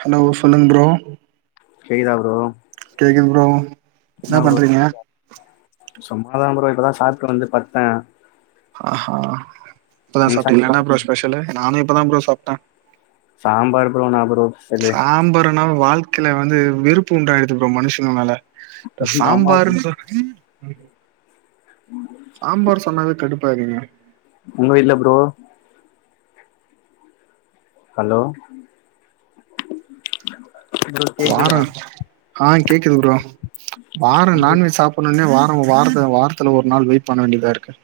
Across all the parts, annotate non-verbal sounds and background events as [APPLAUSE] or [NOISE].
Hello சொல்லுங் bro கேக்குதா bro கேக்குது ப்ரோ என்ன என்னா ப்ரோ பண்றீங்க சாப்ட்டியா சும்மா தா ப்ரோ இப்பதா சாப்ட்டு வந்து பட்த்தே ஆ ஹா இப்பதா சாப்ட்டிங்ளா என்னா சாப்ட்டீங்களா ப்ரோ ஃஸ்பெஷலு நானு இப்பதா ப்ரோ சாப்ட்டே சாம்பார் ப்ரோ என்னா ப்ரோ பெஷலு உணவு வாழ்க்கைல வந்து வெறுப்பு உண்டாய்டுது ப்ரோ மனுஷங்கள மேல இப்ப ஆமா ப்ரோ சாம்பாருன் சொ சாம்பார் சொன்னாவே கடுப்பாய்ருவீங்க உங்க வீட்ல ப்ரோ ஹலோ ப்ரோ கேக்குதா வாரொ ஆ கேக்குது ப்ரோ வாரோ நான்வெஜ் சாப் புனுனே வாரோ வாரத் வாரத்துல ஒர் நாள் வெயிட் பண்ண வேண்டிதாருக்கு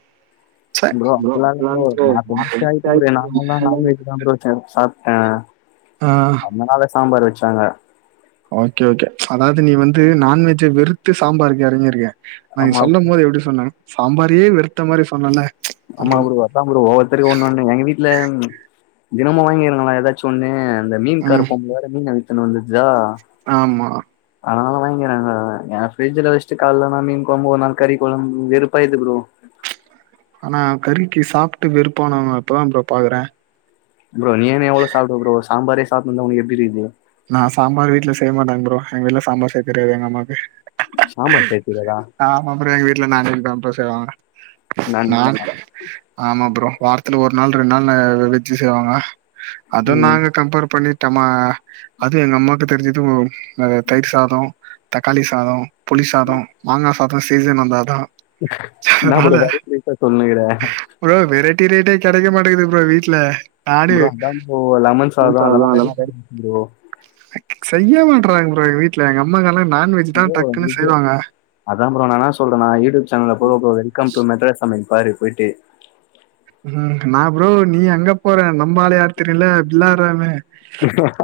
ப்ரோ அப்பிலா இல்ல ப்ரோ நா நென்ச்சா டென்த் இப்ப கூட ஆயிட்டே நாங்கல்லா ப்ரோ நான்வெஜ்ஜு தா ப்ரோ ச சாப்ட்டே ஆ என்னனால சாம்பார் வச்சாங்க ஓகே ஓகே அதாவ்து நீ வந்து நான்வெஜ்ஜ வெறுத்து சாம்பாருக்கு எறங்கிருக்க ஆனா நீ ஆமா சொல்லம்போது எப்டி சொன்ன சாம்பாரே வெறுத்த மாரி சொன்னல அம்மா ப்ரோ அதா ப்ரோ ஒவ்வொருத்தருக்கு ஒன்னொன்னு எங்க வீட்ல தினமு வாங்கிறாங்களா எதாச்சு ஒன்னு அந்த மீன் கார பொம்பள வேற மீன வித்துனு வந்துச்சா ஆம்மா அதனால வாங்கிறாங்க எ ஃப்ரிட்ஜுல வச்ட்டு கால்லானா மீன் கொழம்பு ஒரு நாள் கறி கொழம்பு வெறுப்பாய்து ப்ரோ ஆனா கறிக்கி சாப்ட்டு வெறுப்பானோங்க இப்பதா ப்ரோ பாக்குறே ப்ரோ நீனு எவ்ளோ சாப்டுவ ப்ரோ சாம்பாரே சாப்னுந்தா ஒன்க்கு எப்டிருக்குது நா சாம்பார் வீட்ல செய்மாட்டாங்க ப்ரோ எங் வீட்ல சாம்பார் செய் தெரியாது எங்கம்மாக்கு சாம்பார் செய் தெரியாதா அப்றோ எங்க வீட்ல நான்வெஜ் தாப்பா செய்வாங்க நான் நா வெஜ்ஜா ஆமா ப்ரோ வாரத்ல ஒர் நாள் ரெண்ட்நாள் வெஜ்ஜு செய்வாங்க அது ம் நாங்க கம்பேர் பண்ணிட்டம்மா அது எங்கம்மாக்கு தெரிஞ்சது அது தயிர் சாதோ தக்காளி சாதோ புளி சாதோ மாங்கா சாதோ சீசன் வந்தாதா என்னா ப்ரோ வெரைட்டி ரெட்டியா சொல்னுகுற ப்ரோ வெரைட்டி ரெட்டியா கெடைக்க மாட்டேக்குது ப்ரோ வீட்ல நானு ப்ரோ அதா ப்ரோ லெமன் என்னன்னு சாதோ சொல்றது அதெல்லா வெரைட்டி ரெட்டி ப்ரோ செய்ய மாட்றாங் ப்ரோ எங்க வீட்ல எங்க அம்மாங்கல்லா நான்வெஜ் தா ப்ரோ டக்குன்னு செய்வாங்க அதா ப்ரோ நா என்னா சொல்றேனா யூடியூப் சேனல போ போ வெல்கம் டு மெட்ராஸ் சமையல் பாரு போய்ட்டு ம் நா ப்ரோ நீ அங்க போற நம்பாளு யார் தெரியுல துலா ராமே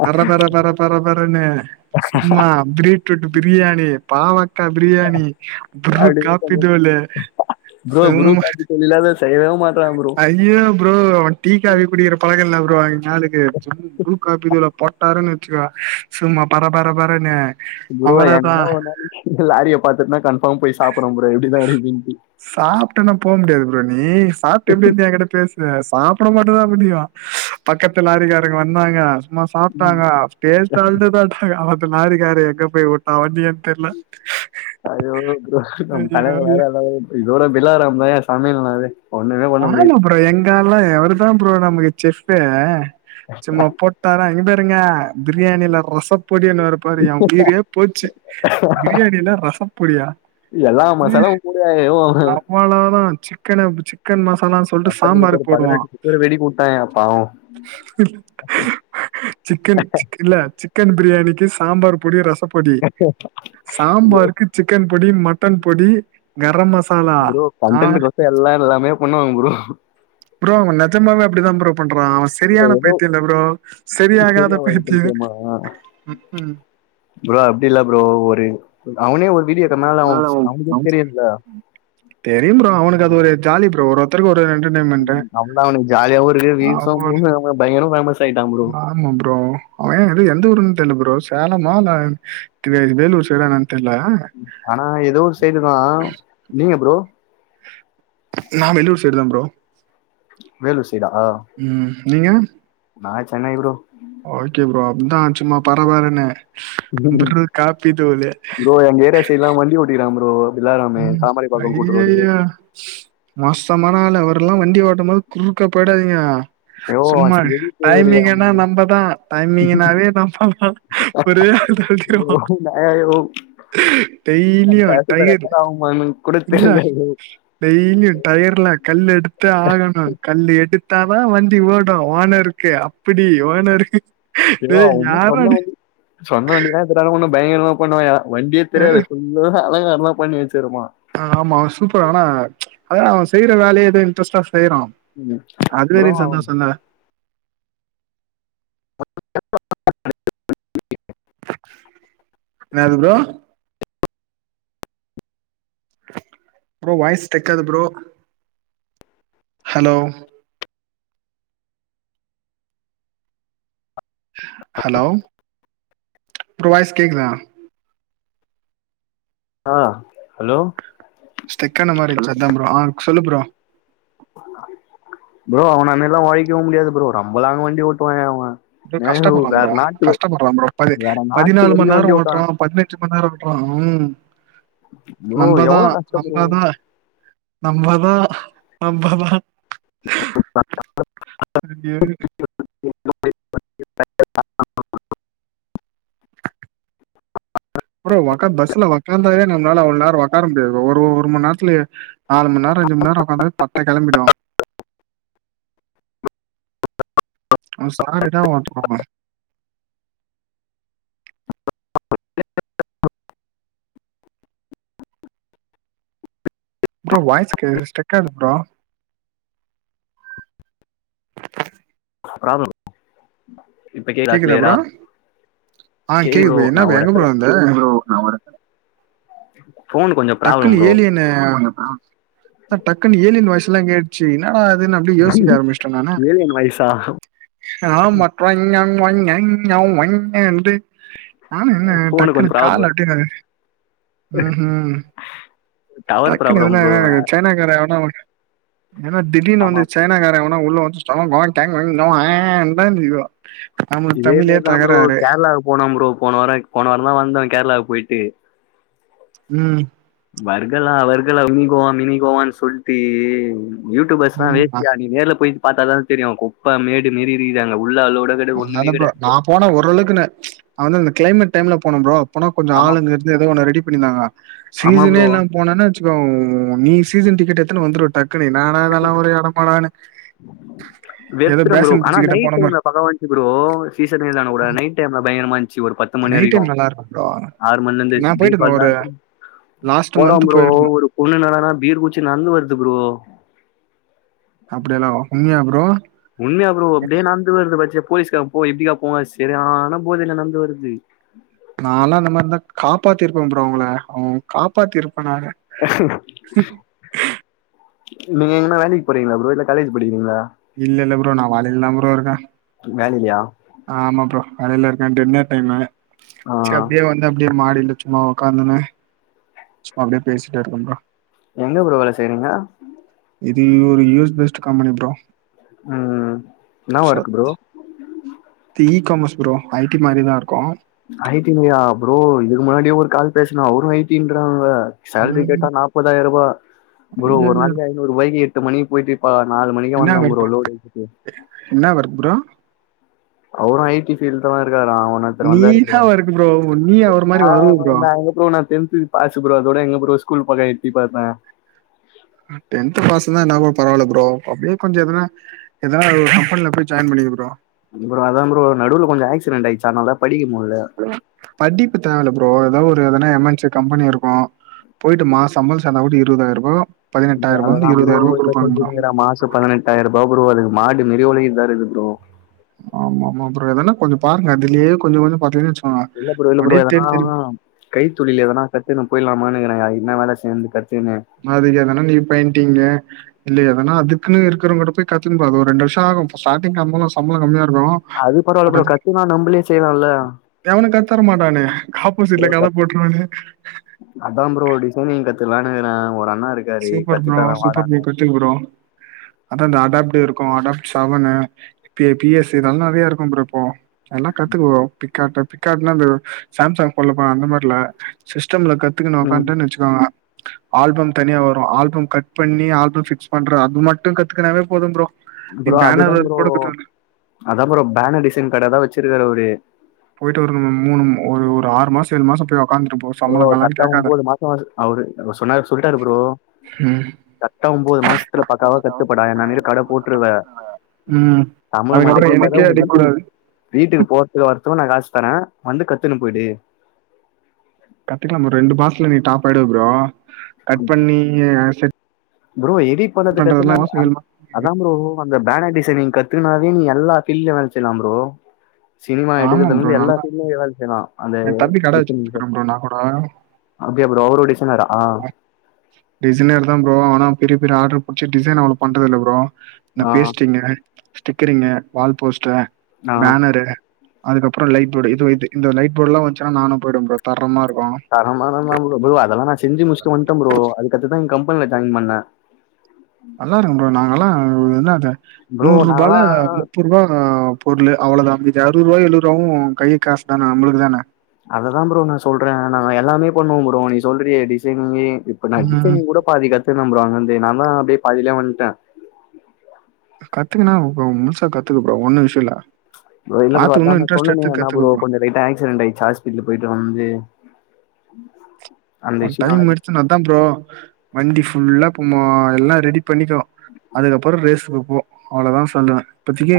அடடா பர பர பர பரனு சும்மா பீட்ரூட்டு பிரியாணி பாவக்கா பிரியாணி ப்ரூ அப்டியே காப்பிதூளே ப்ரோ ப்ரூ காப்பி செய்யவே மாட்றாங் ப்ரோ இங்கையு அப்டிதா அவே டீக்காபி குடிக்குற பழக்கோ இல்ல ப்ரோ எங் ஆளுக்கு சும் ப்ரூ காப்பி தூள போட்டார்னு வச்சுக்க சும்மா பர பர பரனு ப்ரோ என்னைனோ ஒரு நாளு லாரிய பாத்துட்டுனா கன்ஃபார்ம் போய் சாப்புறே ப்ரோ எப்டிதா இருக்குனு சாப்ட்டேனா போ முடியாது ப்ரோ நீ சாப்ட்ட எப்டி இருந்து எ கிட்ட பேச சாப்ட மட்டு தா முடியு பக்கத்து லாரிக்காரங்க வந்தாங்க இந்மார் சாப்ட்டாங்க டேஸ்ட்டாருந்தது தாட்டுக்கு அது லாரிக்காரு எங்க போய் வுட்டா வண்டிய தெர்ல அய்யய்யோ ப்ரோ நம் ஐயோ தலைங்க ஐயோ வேற எதாவது இதோட பிலாராம் தாங்க சமையல்னாவே ஒண்ணுமே பண்ண முடியாது ஆமா ப்ரோ எங்காள்லா அவரு தா ப்ரோ நமக்கு செஃப்பே சும்மா போட் டானா இங்க பாருங்க பிரியாணியில ரசப் பொடியனுவாரு பாரு எ உயிரே போச்சு பிரியாணில ரசப் பொடியா எல்லா மசாலாவு போடுவாங்க ஏதோ ஒரு அவ்ளோ தா சிக்கன் பிச் சிக்கன் மசாலாஸ் எத்தன பேர்க்கு பதினெட்டு லட்சோ பேர் வெடி போட்டாயா பாவோ சிக்கன் சிக் இல்ல சிக்கன் பிரியாணிக்கு சாம்பார் பொடி ரசப் பொடி சாம்பாருக்கு சிக்கன் பொடி மட்டன் பொடி கரம் மசாலா. ப்ரோண ஆ கண்டண்ட்கொசரோ எல்லா எல்லாமே பண்ணுவாங்க ப்ரோ ப்ரோ அவே நெசாமாவே அப்டிதா ப்ரோ பண்றா அவ ச ப்ரோ செரியான பைத்தியோ இல்ல ப்ரோ எப்படி செரியாகாத சரியா வருது பைத்தியோ பைத்தியமா ம் ம் ப்ரோ அப்டி இல்ல ப்ரோ ஒரு அவனே ஒரு வீடியோ எடுத் இருனால அவ அதனால அவன் அவனுக்கே அவன் தெரியல ஜாலிப்ரோ ஒருவொரு திரும்ப ஒரு ரெண்டு டைம் அவ்ளோதா அவனுக்கு ஜாலியாவு இருக்கு வீயூஸ் அவன் வந்து ரொம்ப பயங்கர ஃபேமஸ் ஆயிட்டான் ப்ரோ ஆமா ப்ரோ அவே இது எந்த ஊருன்னு தெர்ல ப்ரோ சேலமா இல்ல வேலூர் சைட்டா என்னன் தெர்ல ஆனா ஏதோ ஒரு சைடுதா நீங்க ப்ரோ நா வேலூர் சைடு தா ப்ரோ வேலூர் சைடா ம் நீங்க நா சென்னை ப்ரோ ஓகே ப்ரோ அப்தா சும்மா பரவறனு ப்ரூ காப்பி தூளு ப்ரோ ஒங் ஏரியா சைட் ல்லா வண்டி ஓட்டிக்ரா ப்ரோ பிலாராமே ம் தாமரைப்பாக்கம் கூட்டு ரோடு அய்யய்யோ மோசமான ஆள் அவரெல்லா வண்டி ஓட்டு போது குறுக்க போயிடாதீங்க ஐயோ சும்மா எடி தேவரி அவங்க டைமிங்னா நம்மதா டைமிங்னாவே நம்ப தா ஒரே ஹெல்து ஹெல்திர ஐயோ ஆ நான் ஐயோ, டெய்லியு டைகரு ஒன் மினிட் இன்ன டெய்லி டயர்ல கல் எடுத்து ஆகணு கல் எடுத்தாதா வண்டி ஓடு ஓனருக்கு அப் இப்டி ஓனருக்கு எதா டேய் ஒண்ணு யார்ரா சொந்த நீ வண்டி சொந்த வண்டி த இதான ஒண்ணு பயங்கரமா பண்ணுவாயா வண்டியே தெரியாது ஃபுல்லு அலங்காரதா பண்ணி வச்சிருப்பா ஆ ஆமா சூப்பர் ஆனா அதா அவ செய்ற வேலையை ஏதோ இன்ட்ரெஸ்ட்டா செய்றா ம் ப்ரோ அதுவரைக்கு அவன் சந்தோஷாதா [UNINTELLIGIBLE] என்னது ப்ரோ ப்ரோ வாய்ஸ் ஸ்டக்காது ப்ரோ ஹலோ ஹலோ ப்ரோ கேக்கு தா ஆ ஹலோ ஸ்டக்கான மாரி இருந்துச்சு அதா ப்ரோ ஆ சொல்லு ப்ரோ ப்ரோ அவன மாரி எல்லா ஒழைக்கவு முடியாது ப்ரோ ரொம்பலாங்க வண்டி ஓட்டுவாயா அவ ப்ரோ கஷ்டப்படுறா ப்ரோ கஷ்டப்படுறா ப்ரோ பதி வேற நாட்டு பதினாலு மண் வரைக்கும் நேரோ வண்டி ஓட்டுறா ஓட்டான் பதினெட் அஞ்சு மண்நேரோ ஓட்டுறா ம் ப்ரோ நம்மதா எவ்வளவு கஷ்டம் ப்ரோ நம்மதா நம்மதா நம்மதா நெஞ்சு எரிது [INAUDIBLE] ப்ரோ ஒக்கா பஸ்ல ஒக்காந்தாவே நம்ளால அவ்ளோ நேர ஒக்கார முடியாது ஒரு ஒரு மண் நேத்துலயே நாலுமண் நேரோ அஞ்சமணிநேரோ ஒக்காந்தலே பட்ட கெளம்பிடு அவ சார் இதா வாட்டிபோமே [INAUDIBLE] ப்ரோ வாய்ஸ் கே ஸ்டக்காது ப்ரோ ப்ராப்ளம் இப்ப கேக்குதா க்ளியரா ஆ ப்ரோ என்ன ப்ரோ எங்க கேக்குது ப்ரோ நா ஒரு எடத்துல ஃபோனு கொஞ்சப் டக்குனு ஏலியனு தா டக்குன் ஏலியன் வாய்சுலா கேட் செரி என்னடா அது ந அப்டி யோசிக்க ஆரம்பிச்சட்டே நானு ஏலியன் வயசா ஆமா [UNINTELLIGIBLE] ஞ் ஞண்டு நானு என்ன ஃபோனு டக்குன்னு கொஞ்சம் ப்ராப்ளம் ப்ரோ கால அப்டின்னு ம் ஹும் டவர் டக்குன்னு ப்ராப்ளம் எதுனா ப்ரோ சைனாக்காரே எவனா வந் ஏனா திடீர்னு ஆமா வந்து சைனாக்காரே எவனோ உள்ள வஞ் [UNINTELLIGIBLE] இதே மாரிதா ப்ரோ கேரளாவுக்கு போனோ ப்ரோ போன வாரோ போன வாரோந் தா வந்தோ கேரளாவுக்கு போயிட்டு ம் வர்கலா வர்கலா மினி கோவா மினிகோவான்னு சொல்ட்டு யூடியூபஸ்லா வே ம் தியாகிவே நேர்ல போயி பாத்தாதான தெரியு குப்ப மேடு மேறிதுங்க அங்க உள்ள அளோட கெடயாது ஒண்ணுமே நால ப்ரோ கெடயாது நா போன ஓரளவுக்கு நா வந்து அந்த கிளைமேட் டைம்ல போனே ப்ரோ அப்பனா கொஞ்ச ஆமா ஆளுங்க ஏதோ ஒன்ன ரெடி பண்ணிந்தாங்க ஆமா சீசனே ப்ரோ இல்லாம போனோனே வெச்சிக் கோ நீ சீசன் டிக்கெட் எத்துனு வந்துருவ டக் நடா அதெல்லாம் ஒரு எடம்மாடானனு ஏதோ வெறுத்துட்ட ப்ரோ பேசன் ஆனா பிரிச்சு கிட்ட நைட் போனமா டைம்ல பக்காவா இருந்துச்சு ப்ரோ [UNINTELLIGIBLE] நைட் டைம்ல பயங்கரமா இருந்துச்சு ஒரு பத்து மணி நைட் வரைக்கு டைம் நல்லா இருக்கு ப்ரோ ஆறு மணிலிந்து ப்ரீ பால்லா எத்துன்னு லாஸ்ட்டு மந்த் போயிருந்தோ பொண்ணு ன்னாடானா பீர் குச்சி நந்து வருது ப்ரோ அப்புடியெல்லா உண்மியா ப்ரோ உண்மையா ப்ரோ அப்பிடியே நடந்து வருது பச்சே போலீக்கார போ இப்படிக்கா போங்க செரி ஆனா போதைல நந்து வருது நாலா இந்த மாரிந்தா காப்பாத்தி இருப்பே ப்ரோ அவ்ங்கள அவுங் காப்பாத்தி இருப்பே நானு நீங்க எங்கனா வேலைக்கு போறீங்ளா ப்ரோ இல்ல காலேஜ் படிக்கிறீங்ளா இல்ல இல்ல ப்ரோ நா வேலைல்ல தா ப்ரோ இருக்கே வேலலையா ஆமா ப்ரோ வேலையில இருக்கே டின்னர் டைமு ஆ செப்டியே வந்து அப்டியே மாடியில சும்மா உக்காந்துனு சும்மா அப்டியே பேசிட்டே இருக்க‌ப்ரோ எங்க ப்ரோ வேல செய்றீங்க இது ஒரு யூஸ் பெஸ்ட்டு கம்பெனி ப்ரோ ம் என்னா work bro e commerce bro I T மாரி தா இருக்கு ஐ டி லய ப்ரோ இதுக்கு முன்னாடியே ஒரு கால் பேசுன அவுரு ஐ டின்றாங்க சேலரி ம் கேட்டா நாப்பதாயிர ரூபா ப்ரோ ஒரு ஐயையோ நாளைக்கு ஐநூற்ருபாய்க்கி எட்டு மணிக்கு போயிட்டு இப்ப நாலு மணிக்கு வந்தம் ப்ரோ லோடு ஏத்திட்டு ன்னா வர்க்கு ப்ரோ அவரு ஐ டி பீல்ட் தா இருக்காரா உன்னொத்தரு வந்தாரு ப்ரோ நீதா ஒர்க் நீ அவர் மாரி வருவ ப்ரோ [UNINTELLIGIBLE] ரோ நா டென்த்து பாசு புரோ அதோட எங்க ப்ரோ ஸ்கூல் பக்கோ எட்டி பாத்த டென்த் பாஸ்ன்தா ன்னா ப்ரோ பராவல்ல ப்ரோ அப்டியே கொஞ்ச எதனா ஏதனா ஒரு கம்பென்ல போய் ஜாயின் பண்ணிக்க ப்ரோ அதா ப்ரோ நடுவு கொஞ்ச ஆக்சிடன்ட் ஆயிச்சு அனால தா படிக் முல்ல படிப்பு தேவல்ல ப்ரோ ஏதாவது ஒரு எதனா எம் என் சி கம்பெனி இருக்கு போயிட்டு மா சம்பள் சேந்தா கூடோ இருவதாயிர் ரூபா ப்ரோ அததா ப்ரோ இப்ப செஞ்சினுகிற மாசொ பதனெட் டாயிர்ரூபா பரோ அதுக்கு மாடு மாரி ஒழைக்கற்தா இருக்கு ப்ரோ ஆமா ஆமா ப்ரோ எதனா கொஞ்ச பாருங்க அதுலய கொஞ்சம் கொஞ்சம் பாத்தீங்கன்ன வெச்சு இல்ல ப்ரோ இல்ல ப்ரோ எதனா கைத் தொழில் எதனா கத்துன்னு போய்லாமான்னுகிற யாருகிடனா வேல சேந்து கத்துக்குனு அதுக்கெதனா நீ பெயிண்டிங்கு இல்ல எதனா அதுகுன்னு இருகிறவங்க கிட்ட போய் கத்துக்குனு வா ஒரு ரெண்டு வர்ஷாகு ஸ்டாடிங் சம்பளம் கம்மியாருக்கு அது பரவால்ல ஃப்ரோ கத்துகுனா நம்பளே செய்லால்ல எவனு கத்தர மாட்டானுங்க ஆப்போசிட்ல கட கத் போட்ருவானே அதா ஃப்ரோ ஒரு டிசைனிங் கத்துகலானுக்கிற ஒரு அண்ணா இருக் சூப்பர் ப்ரோ சூப்பர் ப்ரோ கத்துக ப்ரோ அதா இந்த அடாப்ட் இருக்கு adapt seven P S C இதெல்லா நெறையா இருக்கு ஃப்ரோ இப்போ எல்லா கத்துக்குவ காட் பிலிப்காட்னா அந்த சாம்சங் போன்ல அந்த மாரில சிஸ்டம்ல கத்துக்கணு ம் வக்கான்டன் வெச்சு கோங்க ஆல்பம் தனியா வரூ ஆல்பம் கட் பண்ணி ஆல்பம் பிக்ஸ் பண்ற அது மட்டூ கத்துக்னாவே போதும் ப்ரோ நீ ப்ரோ பேனர் அதுதா ஒர்க் ப்ரோ கூட [UNINTELLIGIBLE] அதா ப்ரோ பேனர் டிசன் கடதா வச்சிருக்காரு அவரு போயிட்டு ஒரு மூணும் ஒரு ஒரு ஆறு மாசொ ஏழு மாசொ போய் உக்காந்துட்டு ப்ரோ ஒரு கர்டா ஒம்பேது மாசோ அவரு அவரு சொன்னார் சொல்லிட்டாரு ப்ரோ ம் கர்டா ஒம்போது மாசத்துல பக்காவா கத்துப்படா என்ன மேரி கட போட்ருவ ம். சம்பள மட்டூ அதுக்கப்புறம் கேக்காத எனக்கே கத்துக்கணும். உனக்கு வீட்டுக்கு அடிக்கக்கூடாது. வீட்டுக்கு போறத்துக்கு வரத்துக்கூ நா காசு தரேன் வந்து கத்துன்னு போய்டு கத்துக்கலா ப்ரோ ரெண்டு மாசத்துல நீ டாப் ஆயிடுவ ப்ரோ கட் பண்ணி செட் ப்ரோ எடிட் பண்ணது பண்றதெல்லாம் கத்துக்னால மாசம் அந் மாசம் அதா ஃப்ரோ அந்த பேனர் டிசைனிங் நீங்க கத்துனாவே நீ எல்லா பீல்லயயூ வேல் செய்யலா ஃப்ரோ சினிமா ஆமா எடுக்கத்ர்ல ப்ரோ. இருந்து நல்லா எல்லாத்தையுமே நீ செய்யலா அந்த என் தம்பி கடை டீசின் போ வச்சுட்டுருக்கான் ப்ரோ நான் கூட. அப்டியா ஃப்ரோ அவரூ டிசைனரா டிசைனர் தா ஃப்ரோ ஆனா பெரிய பெரிய ஆடர் புடிச்சு டிசைன் அவ்ளோ பண்றதுல்ல ஃப்ரோ இந்த ஆ பேஸ்டிங்கு ஸ்டிக்கரிங்கு வால்போஸ்ட்டு ஆ பேனரு அதுக்கப்பறோ லைட் போர்டு இதே இந்த லைட் போர்ட்லா வச்சுன்னா நானூ போய்டுவே ஃப்ரோ தரமாருக்கூ தரமானா தா ஃப்ரோ அதெல்லா நா செஞ்சி முடிச்சிட்டு வன்டே ஃப்ரோ அதுக்கத்துத் தா இங் கம்பெனில ஜாயின் பண்ணே நல்லா இருக்கூ ஃப்ரோ நாங்கல்லா என்னாது ப்ரோ நூற் ரூபால நாங்களாம் முப்பொற்றூவா பொருளூ அவ்ளோ தா மீதி அறுவத்ரூபா எழுவதுரூபா கை காசு தான நம்மளுக்கு தானே அததான் ஃப்ரோ நா சொல்றே நா எல்லாமே பண்ணுவோ ஃப்ரோ நீ சொல்றிய டிசைனிங்கி இப்ப நா ம் டிசைனிங் கூட பாதி கத்துனோ ஃப்ரோ அங்கேர்ந்து நா தா அப்டியே பாதிலே வந்டே கத்துக்குனா ஃப்ரோ முழுசா கத்துக்க ஃப்ரோ ஒன்னூ விஷ்யோல்ல ஃப்ரோ இல்ல ஃப்ரோ அதா நா சொன்னேனே ன்னா ஃப்ரோ ப்ரோ கொஞ்சோ லைட்டா ஆக்சிடென்ட் ஆயிடுச்சி ஹாஸ் பிடல் போயிட்டு வந்து அந்த ஒன் இஷ்யூ டைம் நாளைக்கு எடுத்து அதா ப்ரோ அதான் ஃப்ரோ வண்டி ஃபுல்லா ம்போ எல்லா ரெடி பண்ணிக்கோ அதுக்கப்பறோ ரேஸுக்கு போ அவ்ளோதா சொல்லுவே இப்பத்திக்கு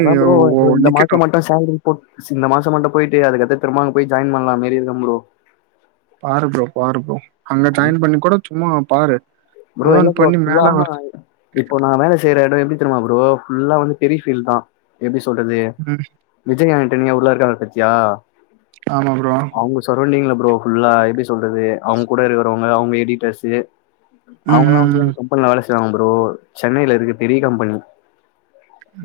நிக்கட்டூ சேல்ரி போட் இந்த மாசொ மட்டு போயிட்டு அதுக்கத்த திரும்ப அங்க போய் ஜாயின் பண்ணலாமேறி இருக்கோ ஃப்ரோ பாரு ப்ரோ பாரு ப்ரோ அங்க ஜாயின் பண்ணி கூட சும்மா பாரு ப்ரோ ஏதோ எங்க ஒன்னு ப்ரோ பண்ணி ஃபுல்லா மேல வர இப்போ நா வேல செய்ற எடம் எப்டி தெரிமா ஃப்ரோ ஃபுல்லா வந்து ஹெவீ ஃபீல்ட் தா எப்டி சொல்றது ம் விஜய் ஆண்டனியா உள்ள இருக்காளா பாத்தியா ஆமா ப்ரோ அவுங்க சரோண்டிங்ல ஃப்ரோ ஃபுல்லா எப்டி சொல்றது அவங்க கூட இருக்கிறவங்க அவங்க எடிட்டர்ஸு ம் அவங்கல்லா வந்து ம் ம் எங்க கம்பெனில வேல செய்வாங்க ப்ரோ சென்னையில இருக்கு பெரிய கம்பெனி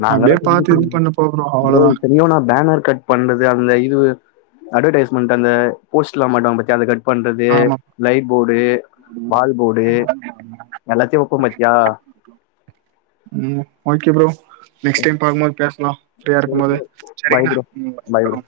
நா அங்கதா அப்டியே பாத்து இது செஞ்சிட்டுருந்தோ பண்ணு போ ப்ரோ அவ்ளோதா இத்தனோயூ நா பேனர் கட் பண்றது அதல இது அட்வர்டைஸ்மெண்ட் அந்த போஸ்ட்லா மாட்டுவாங்க பாத்தி அத கட் பண்றது ஆமா லைட் போர்டு வால் போர்டு எல்லாத்தையூ வெப்போ பாத்தியா ம் ஓகே ப்ரோ நெக்ஸ்ட் டைம் பாக்கு போது பேஸ்லா ஃப்ரீயா சரி இருக்கோ போது ப்ரோ பாய் ப்ரோ ம் பாய் ப்ரோ ஆ